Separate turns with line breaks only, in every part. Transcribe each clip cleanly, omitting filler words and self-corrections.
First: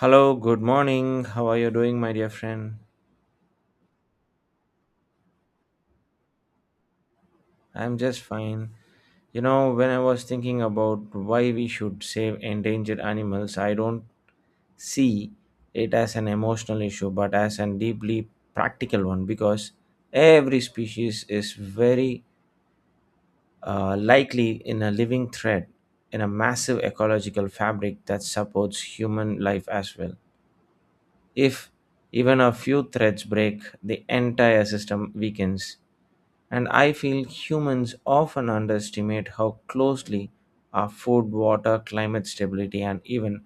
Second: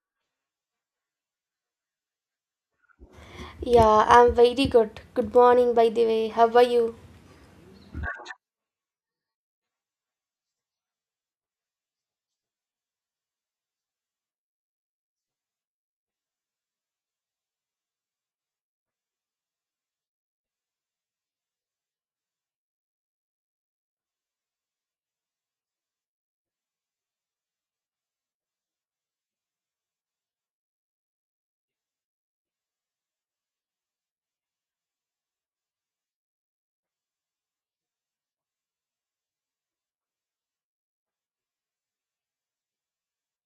Hello, good morning. How are you doing, my dear friend?
Yeah, I'm very good. Good morning, by the way. How are you?
I'm just fine. You know, when I was thinking about why we should save endangered animals, I don't see it as an emotional issue but as a deeply practical one, because every species is very likely in a living thread in a massive ecological fabric that supports human life as well. If even a few threads break, the entire system weakens. And I feel humans often underestimate how closely our food, water, climate stability, and even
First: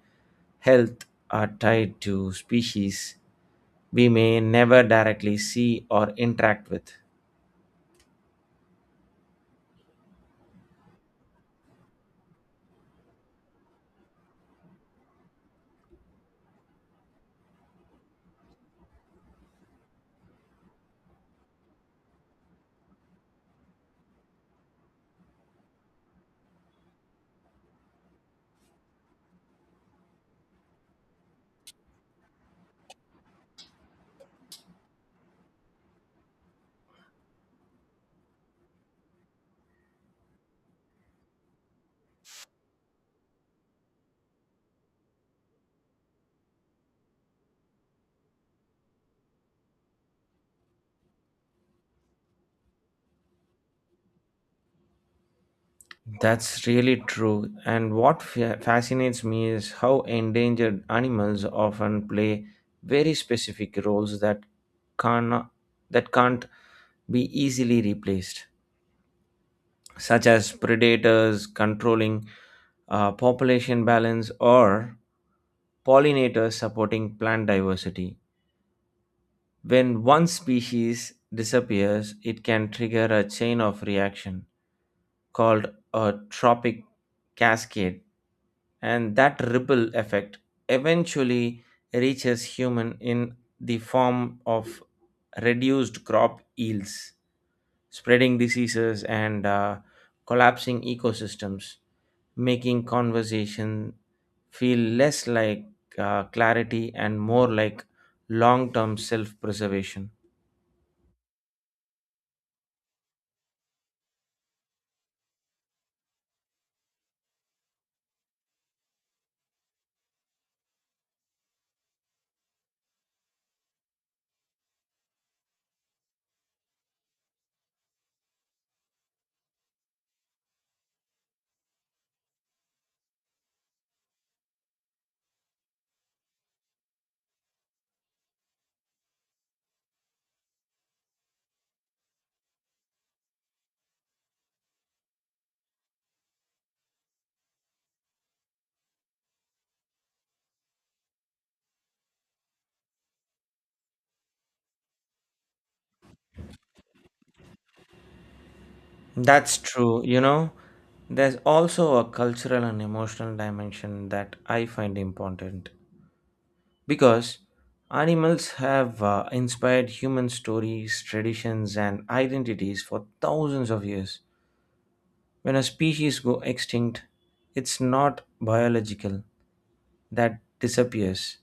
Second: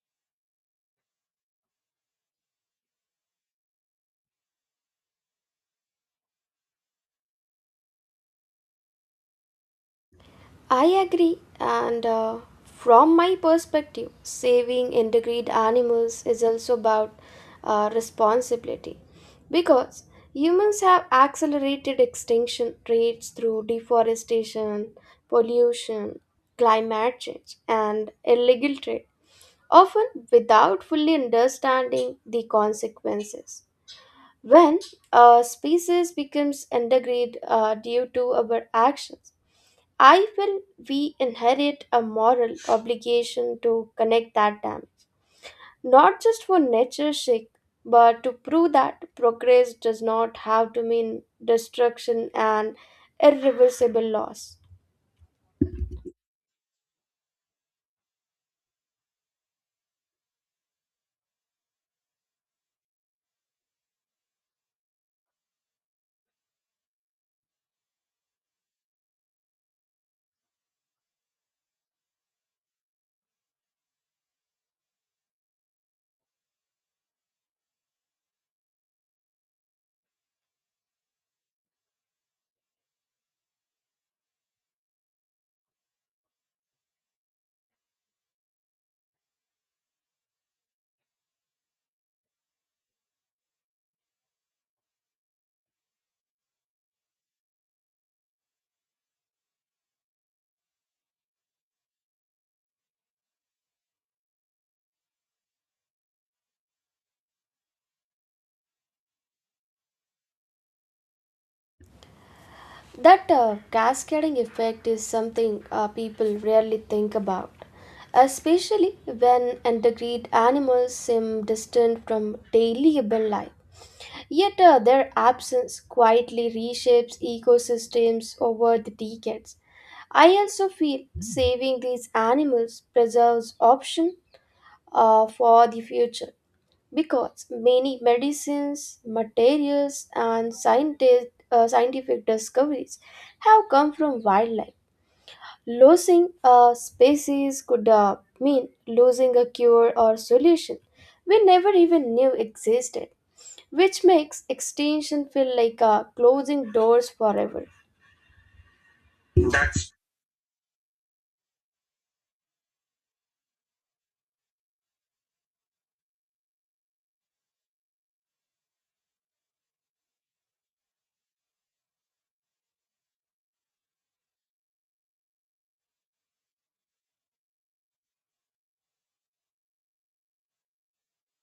health are tied to species we may never directly see or interact with.
I agree. And from my perspective, saving endangered animals is also about responsibility because humans have accelerated extinction rates through deforestation, pollution, climate change, and illegal trade, often without fully understanding the consequences. When a species becomes endangered due to our actions, I feel we inherit a moral obligation to connect that damage, not just for nature's sake, but to prove that progress does not have to mean destruction and irreversible loss.
That's really true. And what fascinates me is how endangered animals often play very specific roles that can that can't be easily replaced, such as predators controlling population balance, or pollinators supporting plant diversity. When one species disappears, it can trigger a chain of reaction called a tropic cascade, and that ripple effect eventually reaches human in the form of reduced crop yields, spreading diseases, and collapsing ecosystems, making conversation feel less like clarity and more like long-term self-preservation.
That cascading effect is something people rarely think about, especially when endangered animals seem distant from daily urban life. Yet their absence quietly reshapes ecosystems over the decades. I also feel saving these animals preserves option for the future because many medicines, materials, and scientific discoveries have come from wildlife. Losing a species could mean losing a cure or solution we never even knew existed, which makes extinction feel like closing doors forever.
That's true. You know, there's also a cultural and emotional dimension that I find important, because animals have inspired human stories, traditions, and identities for thousands of years. When a species go extinct, it's not biological that disappears,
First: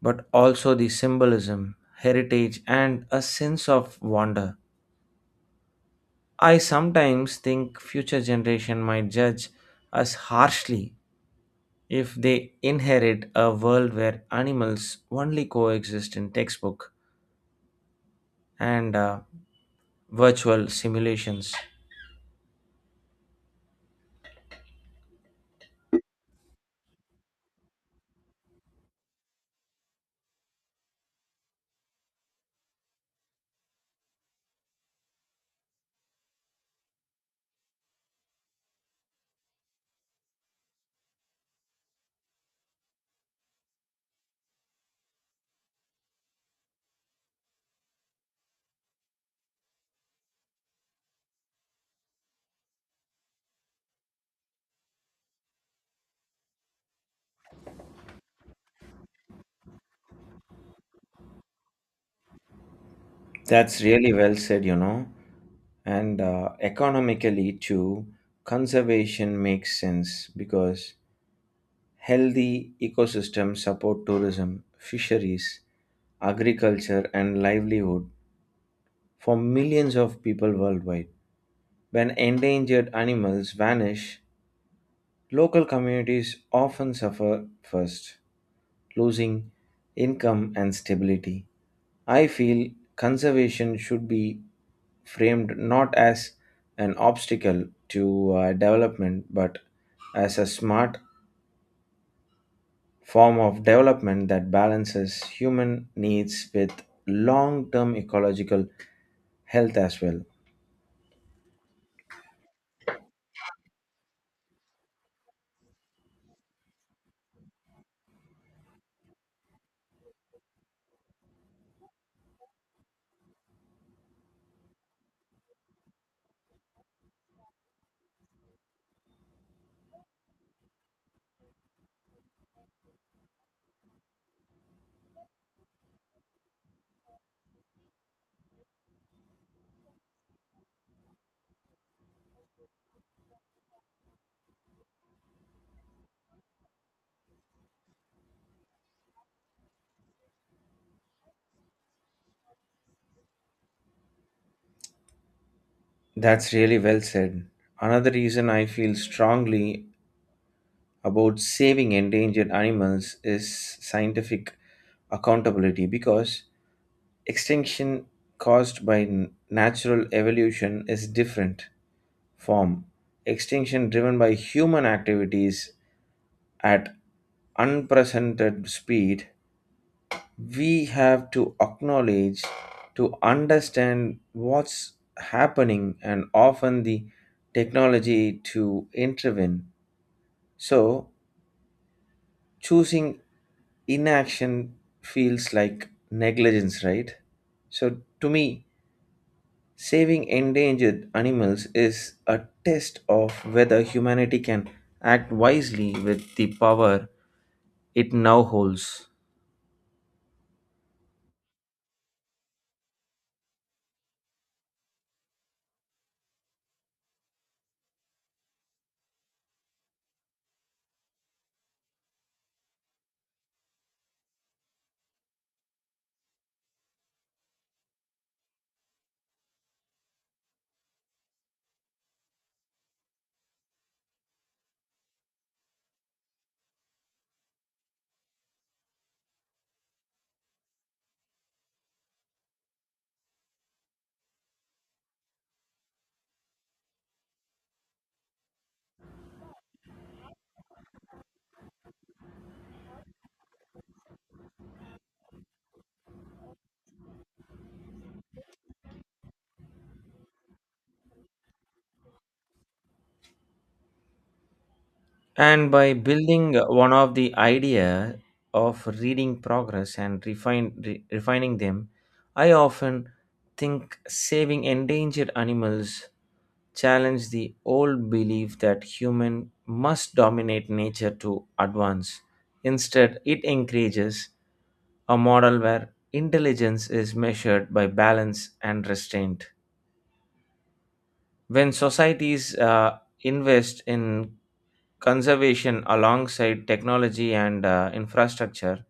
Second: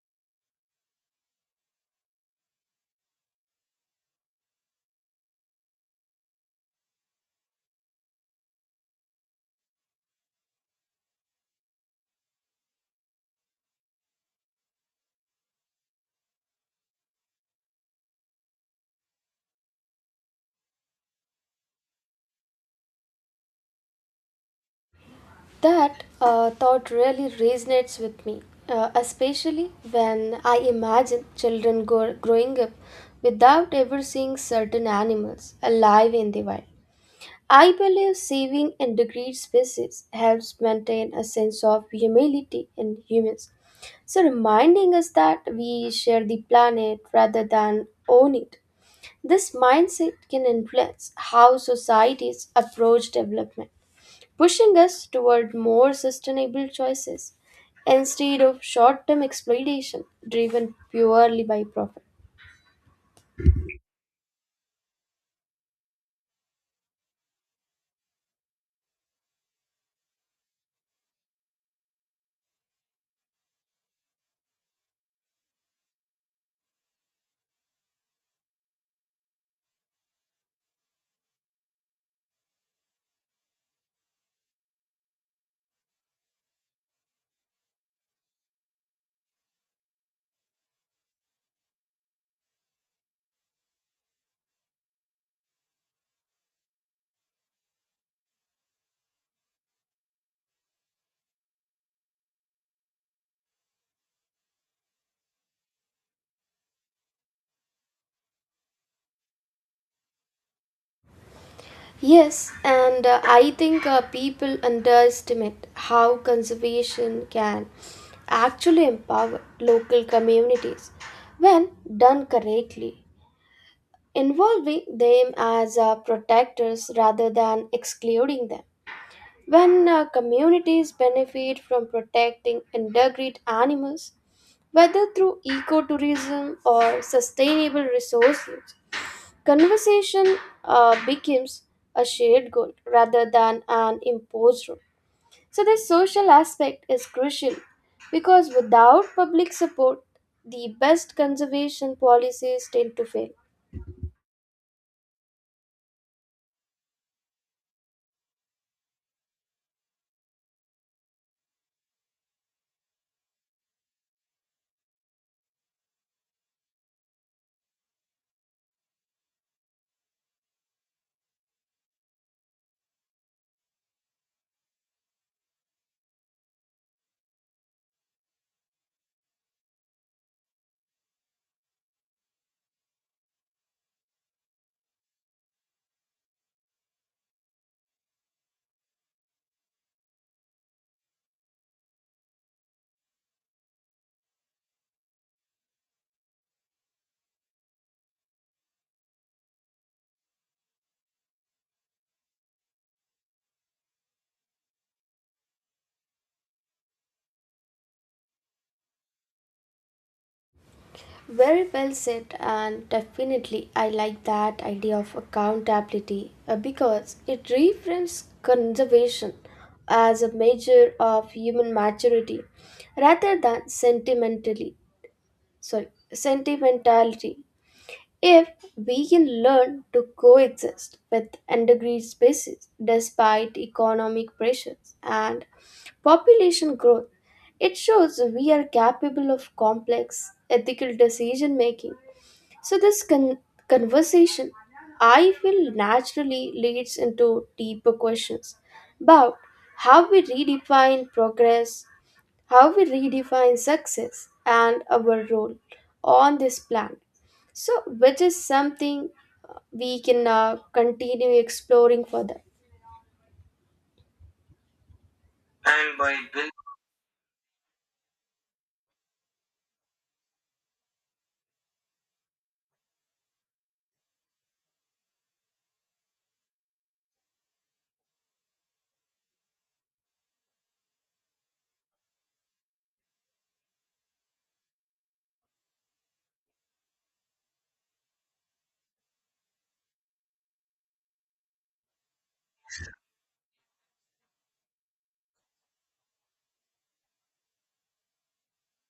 but also the symbolism, heritage, and a sense of wonder. I sometimes think future generation might judge us harshly if they inherit a world where animals only coexist in textbook and virtual simulations.
That thought really resonates with me, especially when I imagine children growing up without ever seeing certain animals alive in the wild. I believe saving endangered species helps maintain a sense of humility in humans. So, reminding us that we share the planet rather than own it. This mindset can influence how societies approach development, pushing us toward more sustainable choices instead of short term exploitation driven purely by profit.
That's really well said, you know. And economically, too, conservation makes sense because healthy ecosystems support tourism, fisheries, agriculture, and livelihood for millions of people worldwide. When endangered animals vanish, local communities often suffer first, losing income and stability. I feel conservation should be framed not as an obstacle to development, but as a smart form of development that balances human needs with long term ecological health as well.
Yes, and I think people underestimate how conservation can actually empower local communities when done correctly, involving them as protectors rather than excluding them. When communities benefit from protecting endangered animals, whether through ecotourism or sustainable resource use, conversation becomes a shared goal rather than an imposed rule. So, this social aspect is crucial because without public support, the best conservation policies tend to fail.
That's really well said. Another reason I feel strongly about saving endangered animals is scientific accountability, because extinction caused by natural evolution is different form. Extinction driven by human activities at unprecedented speed, we have to acknowledge to understand what's happening, and often the technology to intervene. So, choosing inaction feels like negligence, right? So, to me, saving endangered animals is a test of whether humanity can act wisely with the power it now holds.
Very well said, and definitely I like that idea of accountability because it reframes conservation as a measure of human maturity rather than sentimentally sorry sentimentality. If we can learn to coexist with endangered species despite economic pressures and population growth, it shows we are capable of complex ethical decision making so, conversation, I feel, naturally leads into deeper questions about how we redefine progress, how we redefine success, and our role on this planet. So, which is something we can continue exploring further.
And by
And by building.
building one of the idea of reading progress and refine, refining them, I often think saving endangered animals challenge the old belief that human must dominate nature to advance. Instead, it encourages a model where intelligence is measured by balance and restraint. When societies invest in conservation alongside technology and infrastructure,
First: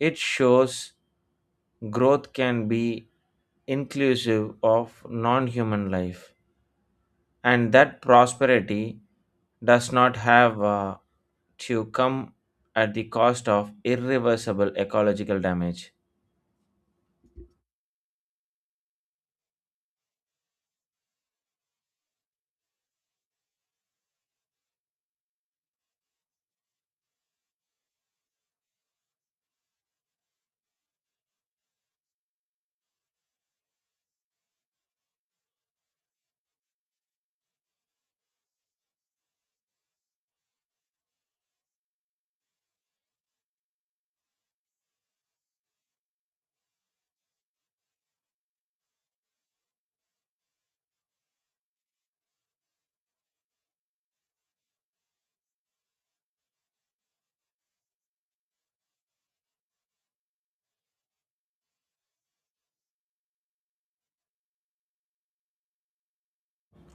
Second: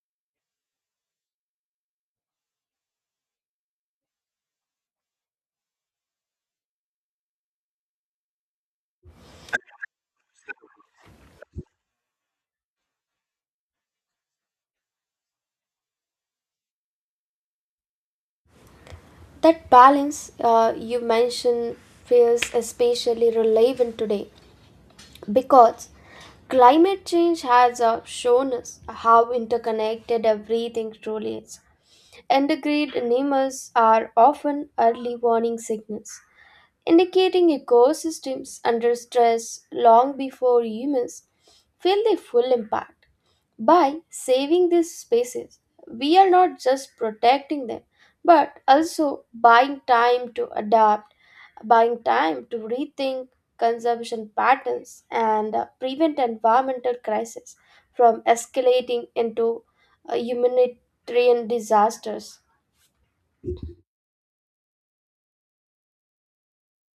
it shows growth can be inclusive of non human life, and that prosperity does not have to come at the cost of irreversible ecological damage.
That balance you mentioned feels especially relevant today because climate change has shown us how interconnected everything truly is. And the great animals are often early warning signals indicating ecosystems under stress long before humans feel the full impact. By saving these spaces, we are not just protecting them, but also buying time to adapt, buying time to rethink conservation patterns, and prevent environmental crisis from escalating into humanitarian disasters.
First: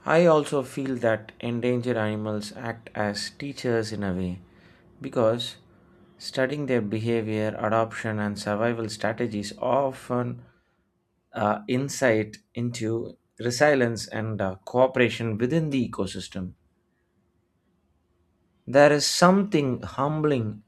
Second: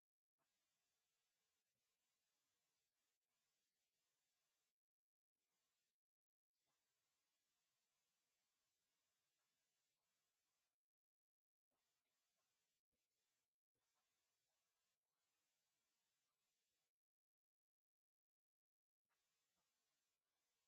I also feel that endangered animals act as teachers in a way, because studying their behavior, adoption, and survival strategies often insight into resilience and cooperation within the ecosystem. There is something humbling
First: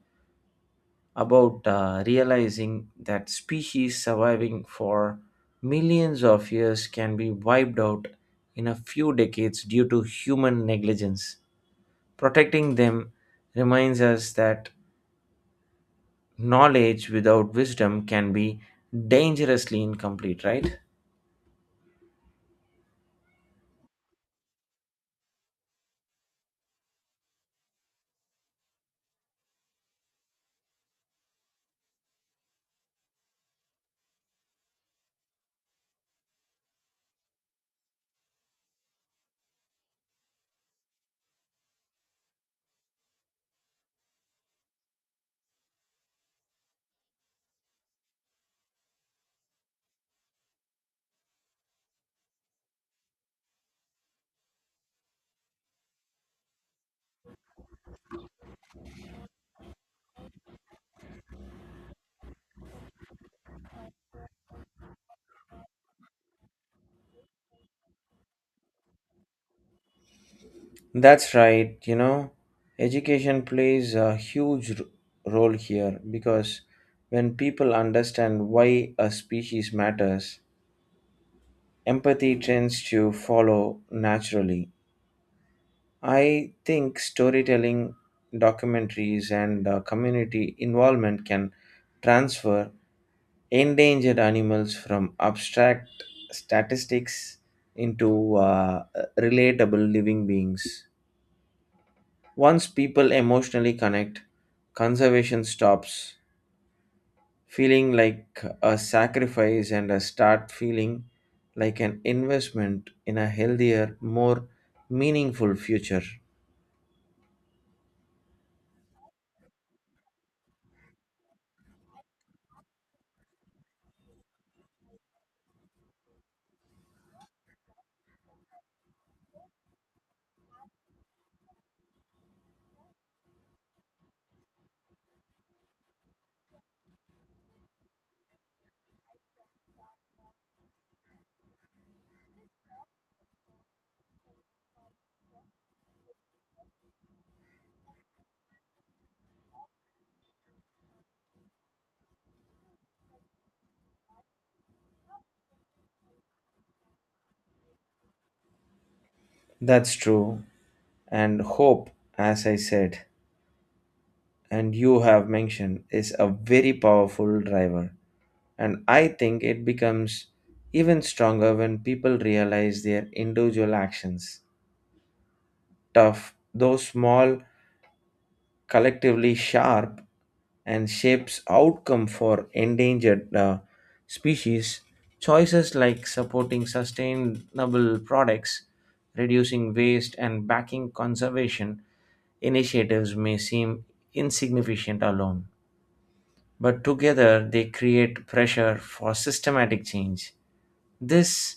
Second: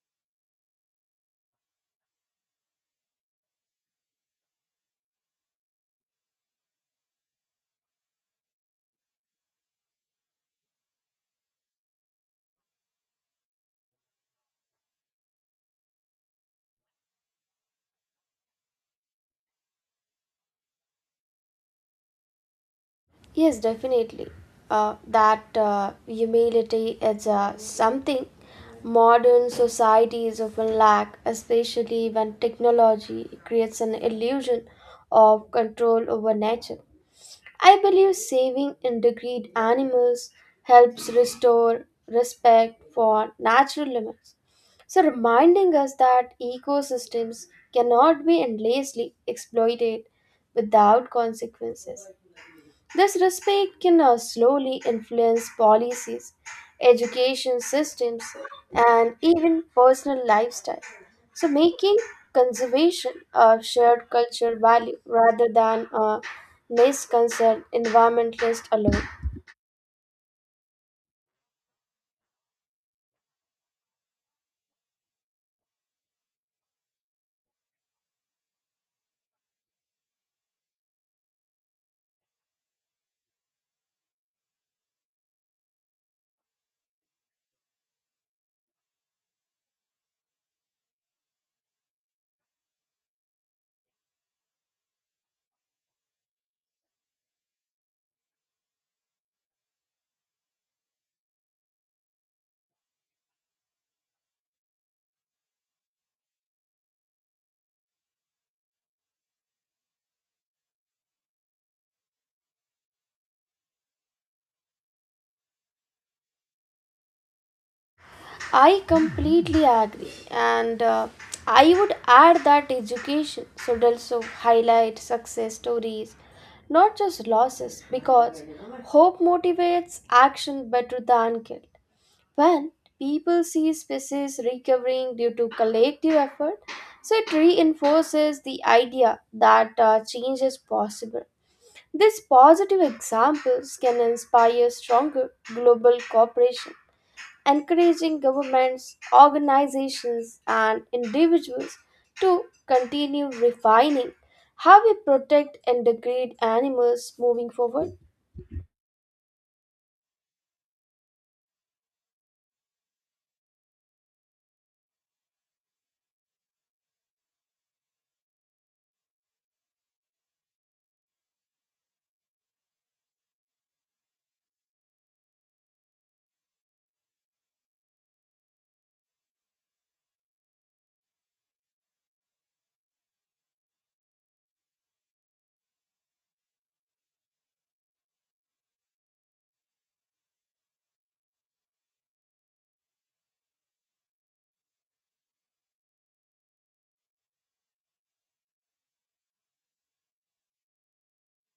about realizing that species surviving for millions of years can be wiped out in a few decades due to human negligence. Protecting them reminds us that knowledge without wisdom can be dangerously incomplete, right?
Yes, definitely. That humility is something modern societies often lack, especially when technology creates an illusion of control over nature. I believe saving endangered animals helps restore respect for natural limits. So, reminding us that ecosystems cannot be endlessly exploited without consequences. This respect can slowly influence policies, education systems, and even personal lifestyle. So, making conservation a shared cultural value rather than a misconcerned environmentalist alone.
That's right, you know, education plays a huge role here, because when people understand why a species matters, empathy tends to follow naturally. I think storytelling, documentaries, and community involvement can transfer endangered animals from abstract statistics into relatable living beings. Once people emotionally connect, conservation stops feeling like a sacrifice and I start feeling like an investment in a healthier, more meaningful future.
I completely agree, and I would add that education should also highlight success stories, not just losses, because hope motivates action better than guilt. When people see species recovering due to collective effort, so it reinforces the idea that change is possible. These positive examples can inspire stronger global cooperation, encouraging governments, organizations, and individuals to continue refining how we protect and degrade animals moving forward.
That's true. And hope, as I said, and you have mentioned, is a very powerful driver. And I think it becomes even stronger when people realize their individual actions. Tough, though small, collectively sharp and shapes outcome for endangered species choices like supporting sustainable products, reducing waste, and backing conservation initiatives may seem insignificant alone, but together they create pressure for systematic change. This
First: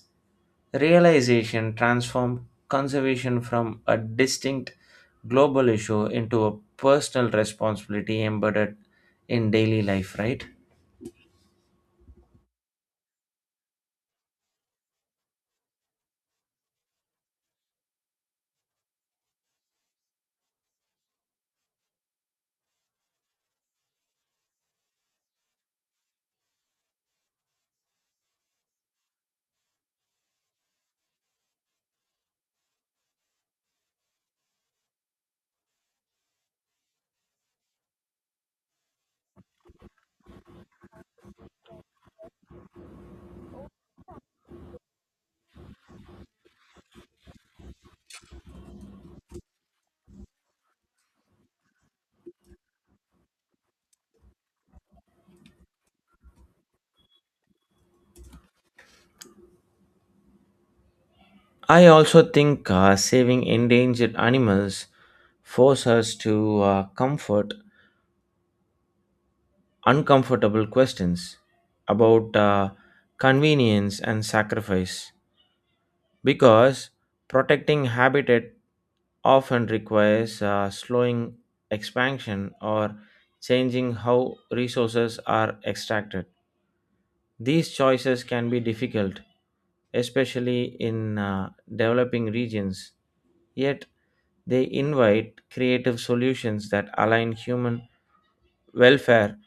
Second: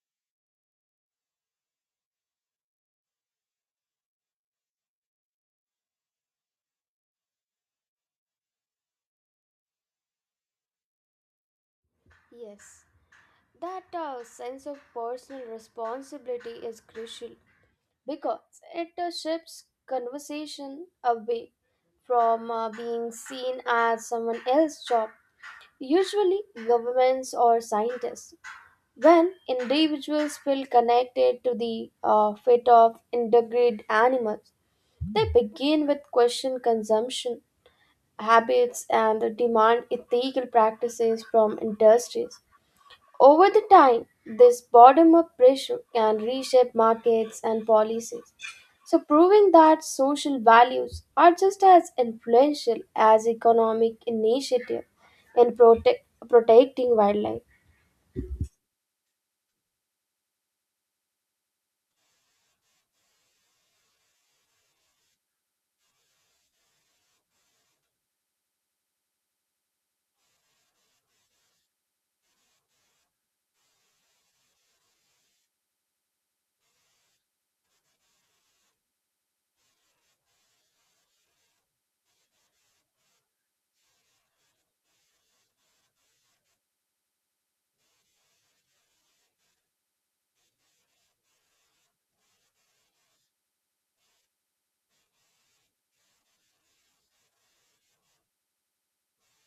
realization transformed conservation from a distinct global issue into a personal responsibility embedded in daily life, right?
Yes, that sense of personal responsibility is crucial because it shifts conversation away from being seen as someone else's job, usually governments or scientists. When individuals feel connected to the fate of endangered animals, they begin with question consumption habits and demand ethical practices from industries. Over the time, this bottom up pressure can reshape markets and policies. So, proving that social values are just as influential as economic initiative in protecting wildlife.
I also think saving endangered animals force us to comfort uncomfortable questions about convenience and sacrifice, because protecting habitat often requires slowing expansion or changing how resources are extracted. These choices can be difficult, especially in developing regions, yet they invite creative solutions that align human welfare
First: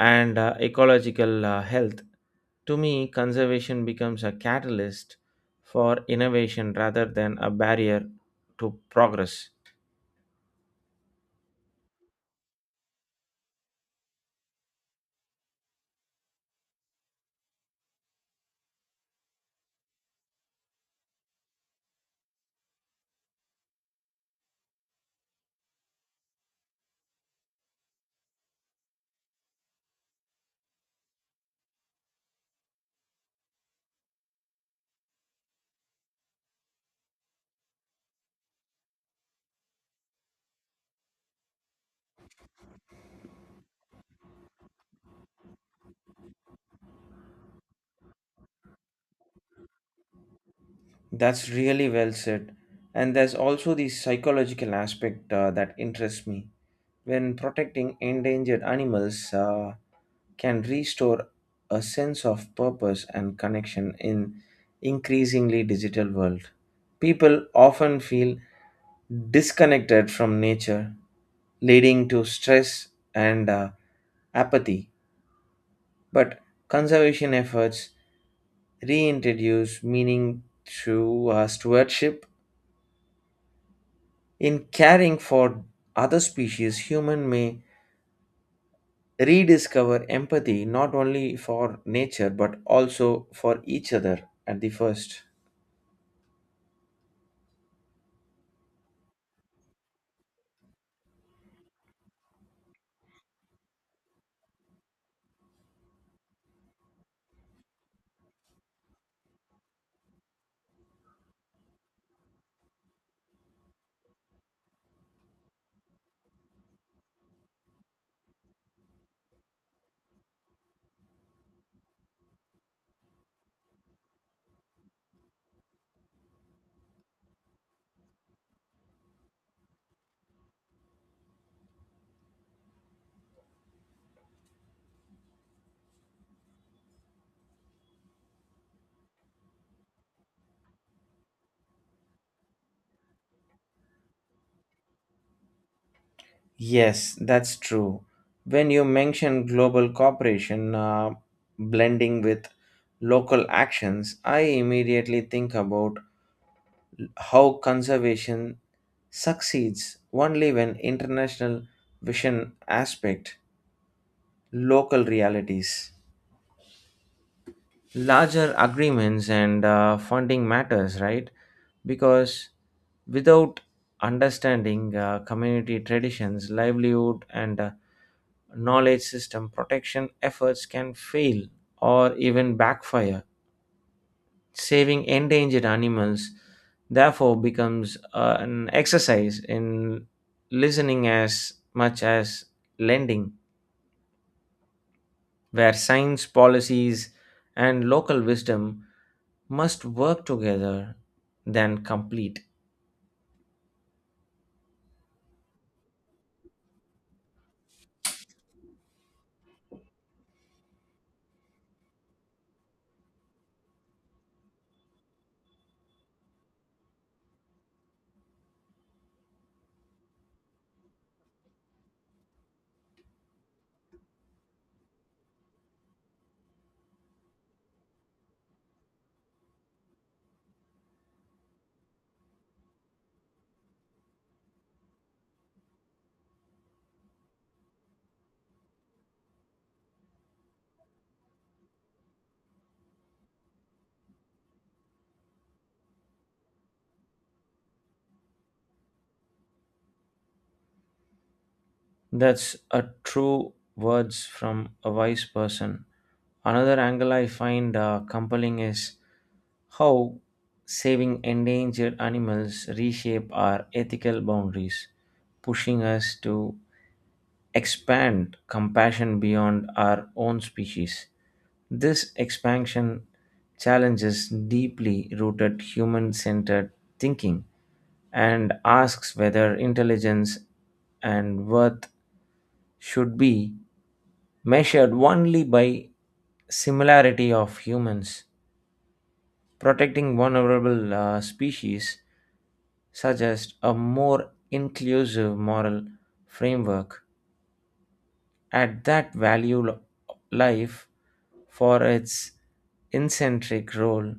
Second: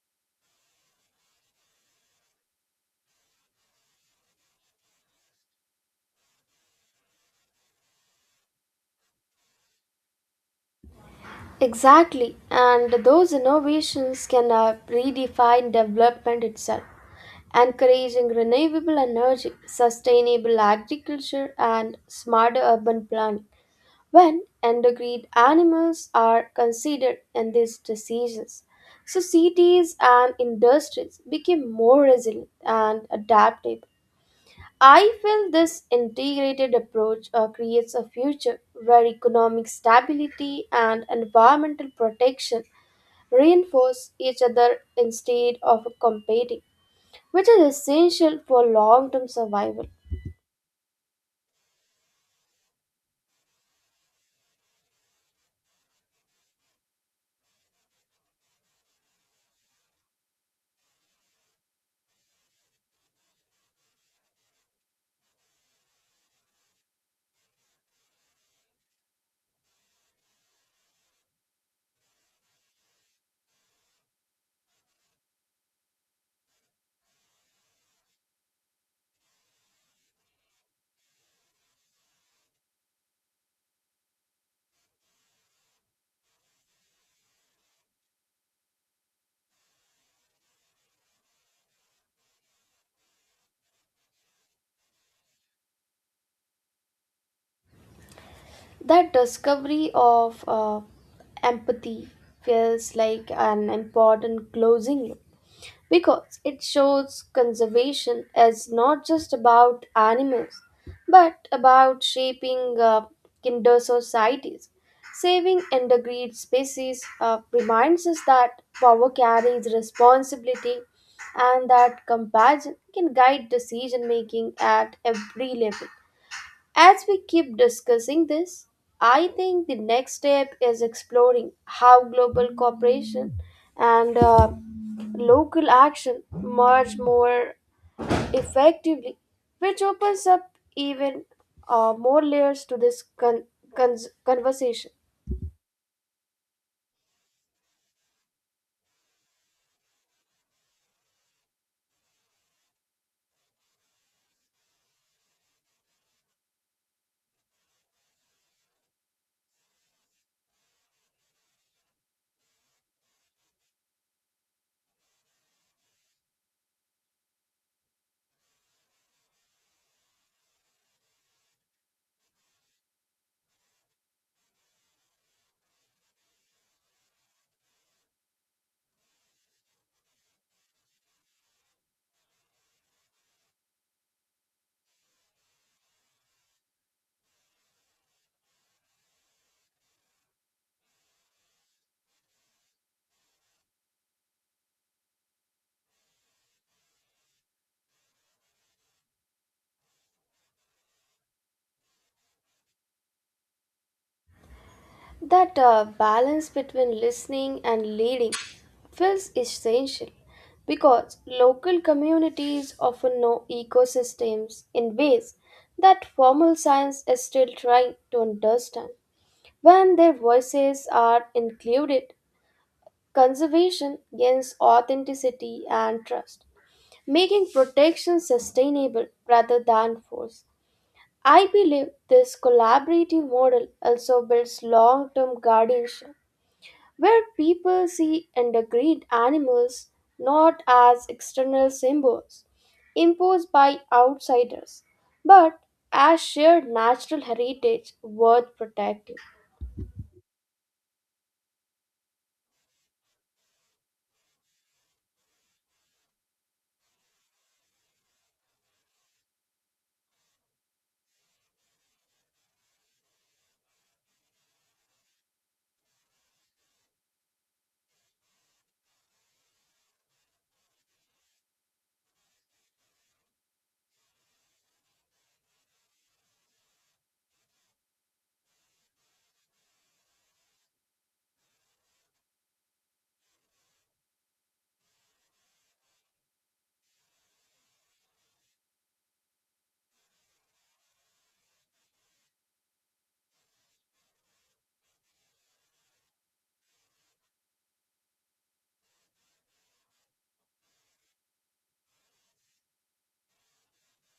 and ecological health. To me, conservation becomes a catalyst for innovation rather than a barrier to progress.
Exactly, and those innovations can redefine development itself, encouraging renewable energy, sustainable agriculture, and smarter urban planning. When endangered animals are considered in these diseases. Societies and industries became more resilient and adaptable. I feel this integrated approach creates a future where economic stability and environmental protection reinforce each other instead of competing, which is essential for long term survival.
That's really well said. And there's also the psychological aspect that interests me. When protecting endangered animals can restore a sense of purpose and connection in increasingly digital world. People often feel disconnected from nature, leading to stress and apathy. But conservation efforts reintroduce meaning through stewardship. In caring for other species, human may rediscover empathy not only for nature but also for each other at the first.
That discovery of empathy feels like an important closing loop because it shows conservation is not just about animals but about shaping kinder societies. Saving endangered species reminds us that power carries responsibility and that compassion can guide decision making at every level. As we keep discussing this, I think the next step is exploring how global cooperation and local action merge more effectively, which opens up even more layers to this conversation.
Yes, that's true. When you mention global cooperation blending with local actions, I immediately think about how conservation succeeds only when international vision aspect local realities, larger agreements and funding matters, right? Because without understanding community traditions, livelihood, and knowledge system, protection efforts can fail or even backfire. Saving endangered animals, therefore, becomes an exercise in listening as much as lending, where science, policies, and local wisdom must work together than complete.
That balance between listening and leading feels essential because local communities often know ecosystems in ways that formal science is still trying to understand. When their voices are included, conservation gains authenticity and trust, making protection sustainable rather than forced. I believe this collaborative model also builds long term guardianship where people see endangered animals not as external symbols imposed by outsiders, but as shared natural heritage worth protecting.
That's a true words from a wise person. Another angle I find compelling is how saving endangered animals reshape our ethical boundaries, pushing us to expand compassion beyond our own species. This expansion challenges deeply rooted human centered thinking, and asks whether intelligence and worth should be measured only by similarity of humans. Protecting vulnerable species suggests a more inclusive moral framework at that value life for its incentric role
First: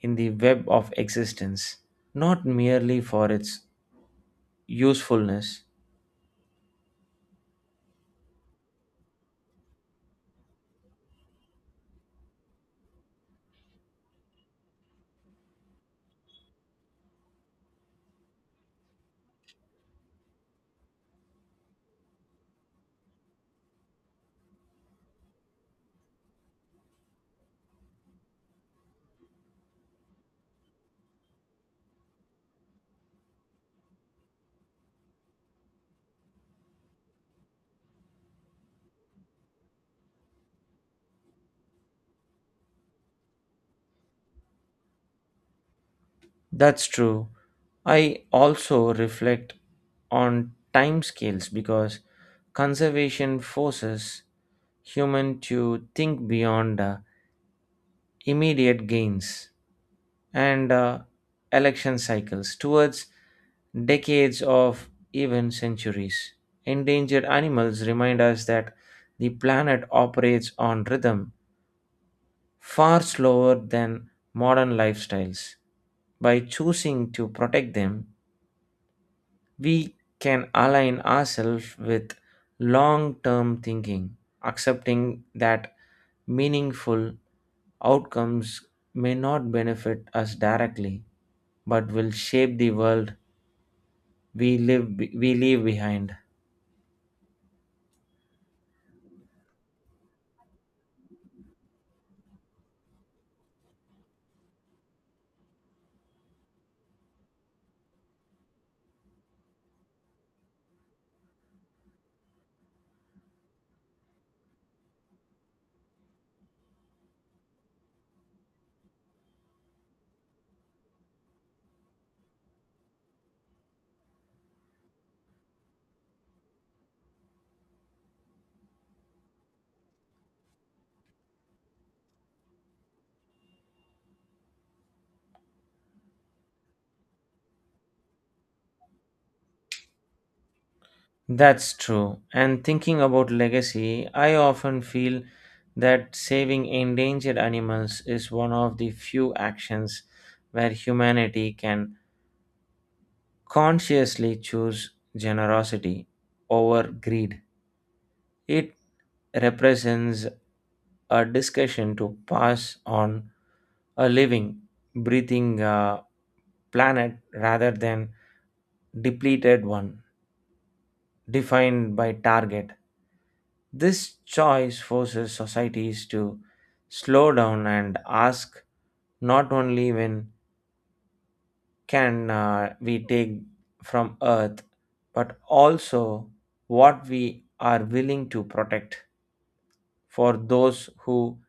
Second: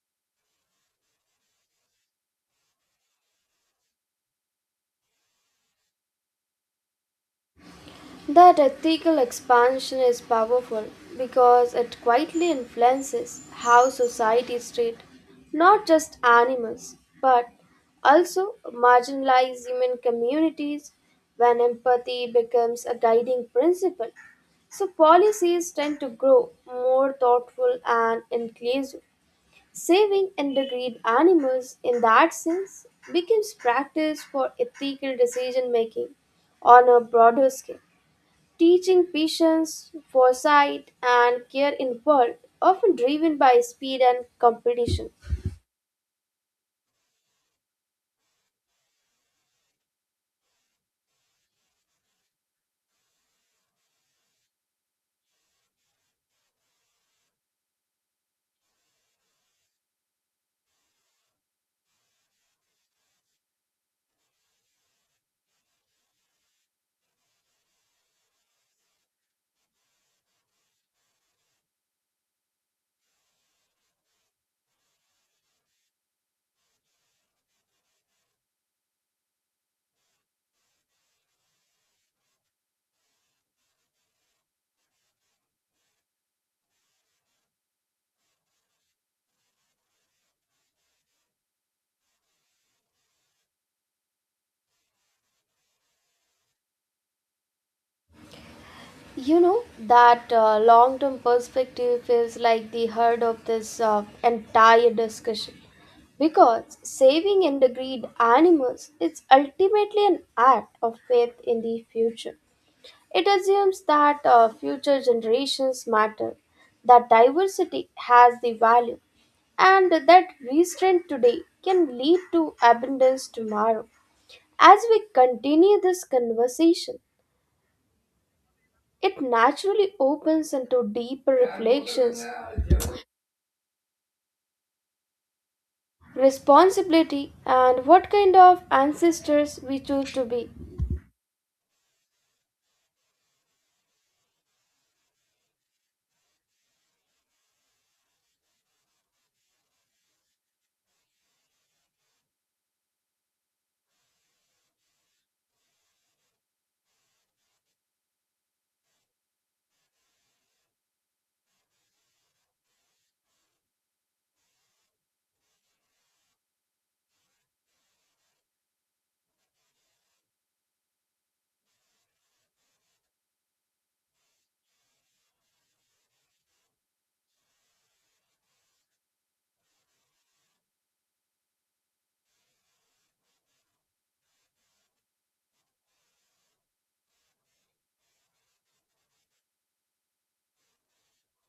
in the web of existence, not merely for its usefulness.
That ethical expansion is powerful because it quietly influences how societies treat not just animals but also marginalized human communities when empathy becomes a guiding principle. So policies tend to grow more thoughtful and inclusive. Saving endangered animals in that sense becomes practice for ethical decision making on a broader scale teaching patience, foresight, and care in world often driven by speed and competition.
That's true. I also reflect on timescales, because conservation forces human to think beyond immediate gains and election cycles towards decades of even centuries. Endangered animals remind us that the planet operates on rhythm far slower than modern lifestyles. By choosing to protect them, we can align ourselves with long term thinking, accepting that meaningful outcomes may not benefit us directly, but will shape the world we live we leave behind.
You know that long-term perspective feels like the heart of this entire discussion because saving endangered animals is ultimately an act of faith in the future. It assumes that future generations matter, that diversity has the value, and that restraint today can lead to abundance tomorrow. As we continue this conversation, it naturally opens into deeper reflections, responsibility, and what kind of ancestors we choose to be.
That's true, and thinking about legacy, I often feel that saving endangered animals is one of the few actions where humanity can consciously choose generosity over greed. It represents a discussion to pass on a living, breathing planet rather than depleted one defined by target. This choice forces societies to slow down and ask not only when can we take from earth, but also what we are willing to protect for those who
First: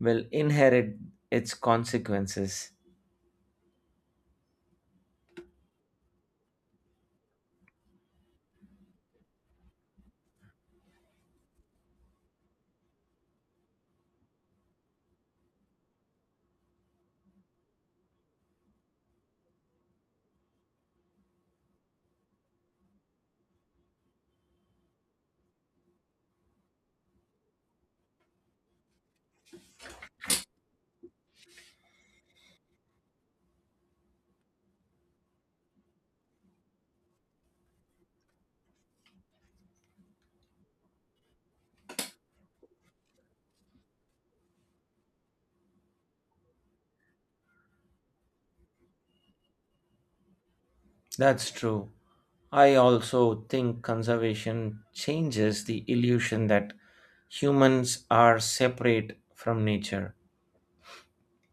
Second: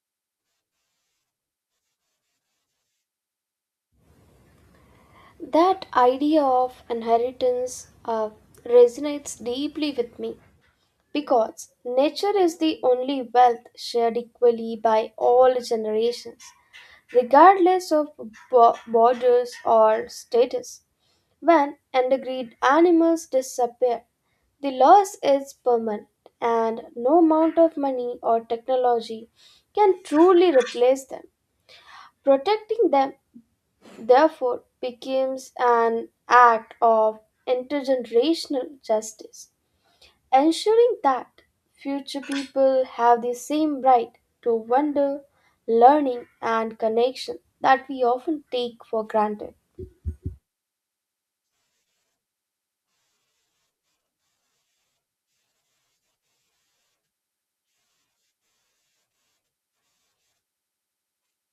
will inherit its consequences.
That idea of inheritance resonates deeply with me. Because nature is the only wealth shared equally by all generations, regardless of borders or status. When endangered animals disappear, the loss is permanent, and no amount of money or technology can truly replace them. Protecting them, therefore, becomes an act of intergenerational justice ensuring that future people have the same right to wonder, learning, and connection that we often take for granted.
That's true. I also think conservation changes the illusion that humans are separate from nature,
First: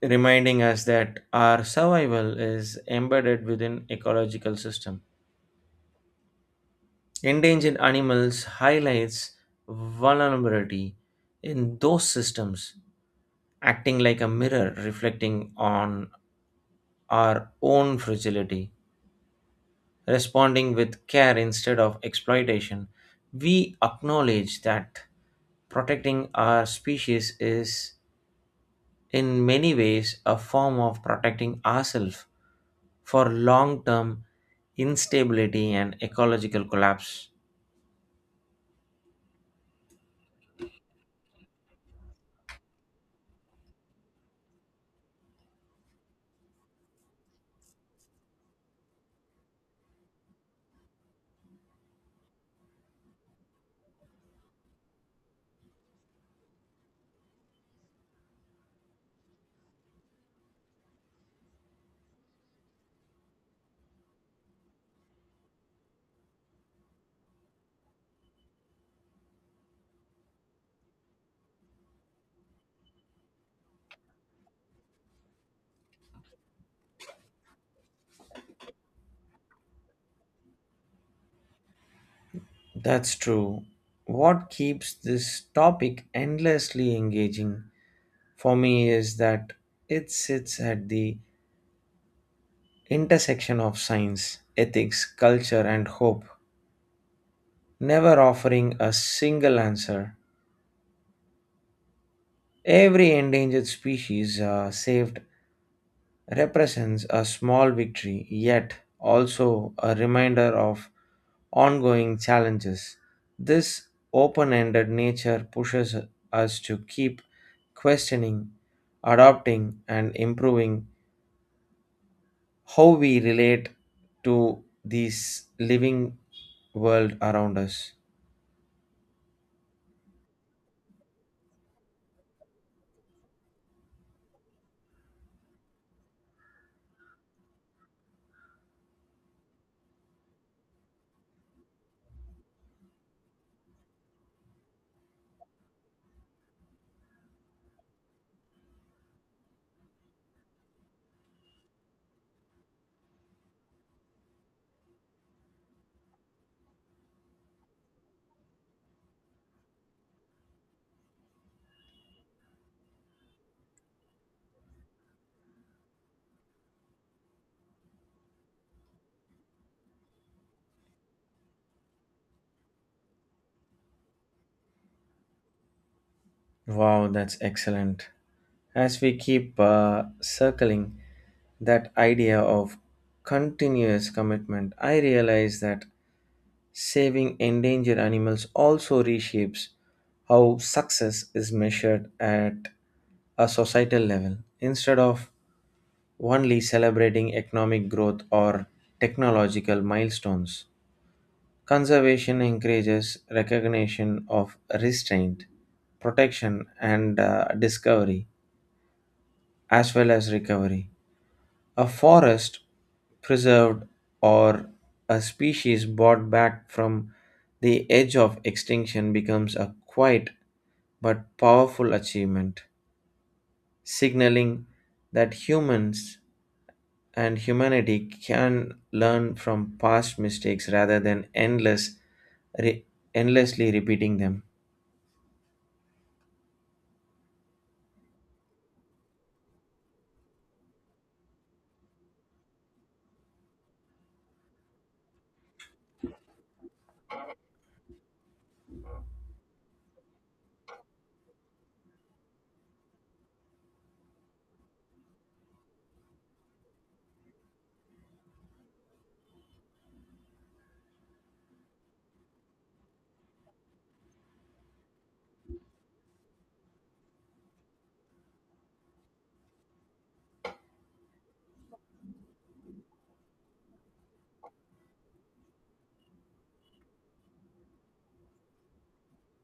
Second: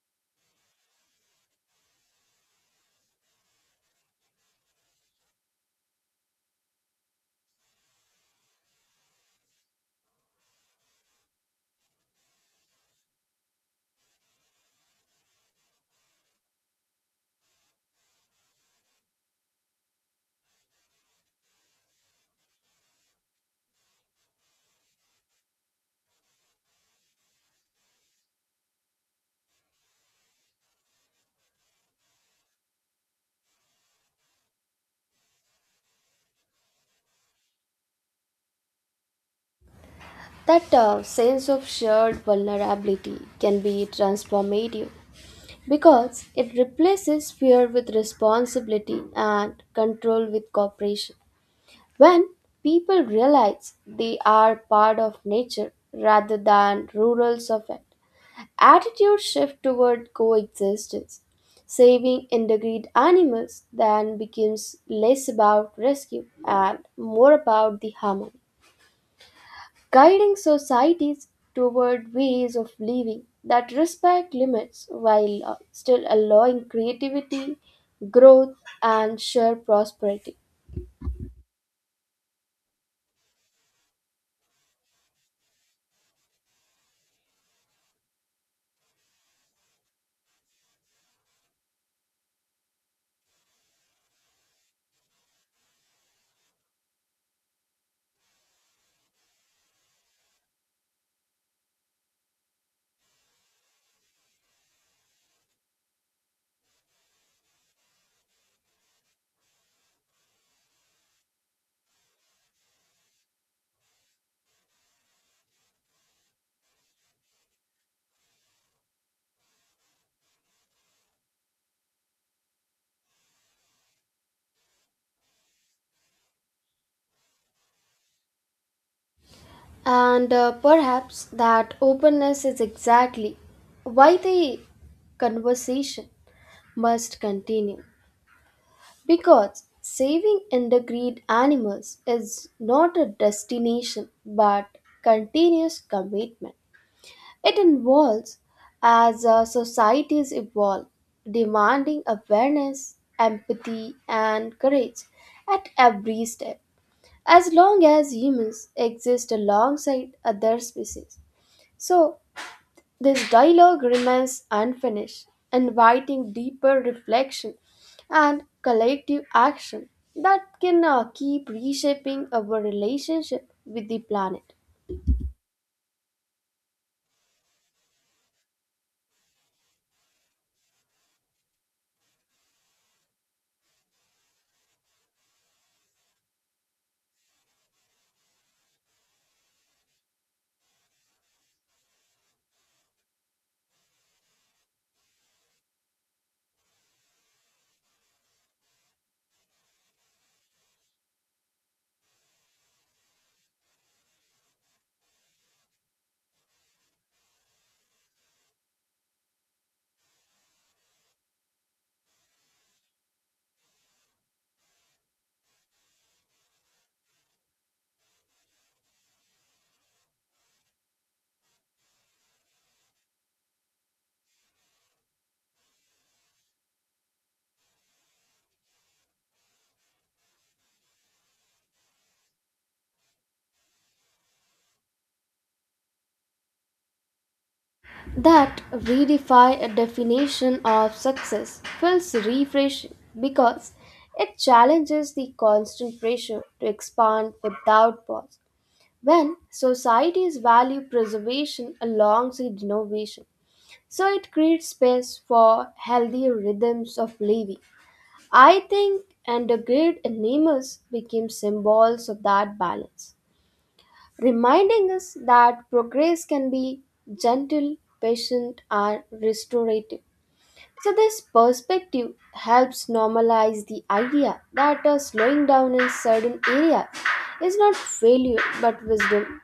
reminding us that our survival is embedded within ecological system. Endangered animals highlights vulnerability in those systems, acting like a mirror reflecting on our own fragility. Responding with care instead of exploitation, we acknowledge that protecting our species is, in many ways, a form of protecting ourselves for long term instability and ecological collapse.
That sense of shared vulnerability can be transformative because it replaces fear with responsibility and control with cooperation. When people realize they are part of nature rather than rural of it, attitudes shift toward coexistence. Saving endangered animals then becomes less about rescue and more about the harmony, guiding societies toward ways of living that respect limits while still allowing creativity, growth, and shared prosperity.
That's true. What keeps this topic endlessly engaging for me is that it sits at the intersection of science, ethics, culture, and hope, never offering a single answer. Every endangered species saved represents a small victory, yet also a reminder of ongoing challenges. This open ended nature pushes us to keep questioning, adopting, and improving how we relate to this living world around us.
And perhaps that openness is exactly why the conversation must continue. Because saving endangered animals is not a destination but continuous commitment. It involves as our societies evolve, demanding awareness, empathy, and courage at every step, as long as humans exist alongside other species. So, this dialogue remains unfinished, inviting deeper reflection and collective action that can keep reshaping our relationship with the planet.
Wow, that's excellent. As we keep circling that idea of continuous commitment, I realize that saving endangered animals also reshapes how success is measured at a societal level. Instead of only celebrating economic growth or technological milestones, conservation encourages recognition of restraint, protection, and discovery, as well as recovery. A forest preserved or a species brought back from the edge of extinction becomes a quiet but powerful achievement, signaling that humans and humanity can learn from past mistakes rather than endless, re- endlessly repeating them.
That redefine a definition of success feels refreshing because it challenges the constant pressure to expand without pause. When societies value preservation alongside innovation, so it creates space for healthy rhythms of living. I think and the great animals became symbols of that balance, reminding us that progress can be gentle, patient, and restorative. So this perspective helps normalize the idea that slowing down in certain areas is not failure but wisdom.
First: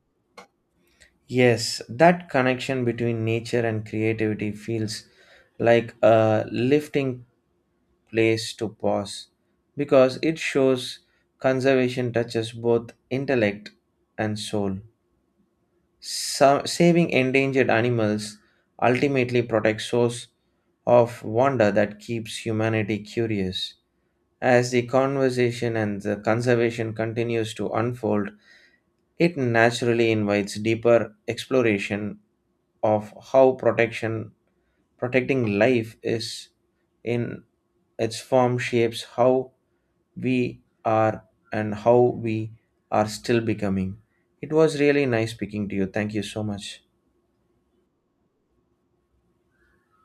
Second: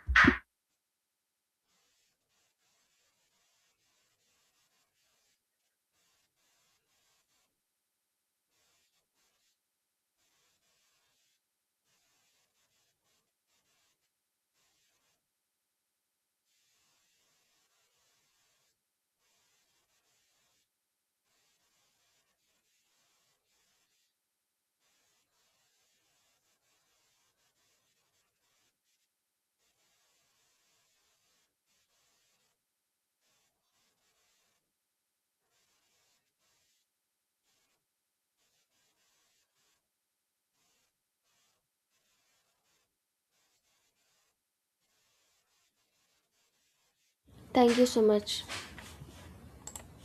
Yes, that connection between nature and creativity feels like a lifting place to pause, because it shows conservation touches both intellect and soul. Saving endangered animals ultimately protects source of wonder that keeps humanity curious. As the conversation and the conservation continues to unfold, it naturally invites deeper exploration of how protection protecting life is in its form shapes how we are and how we are still becoming. It was really nice speaking to you. Thank you so much.
Thank you so much.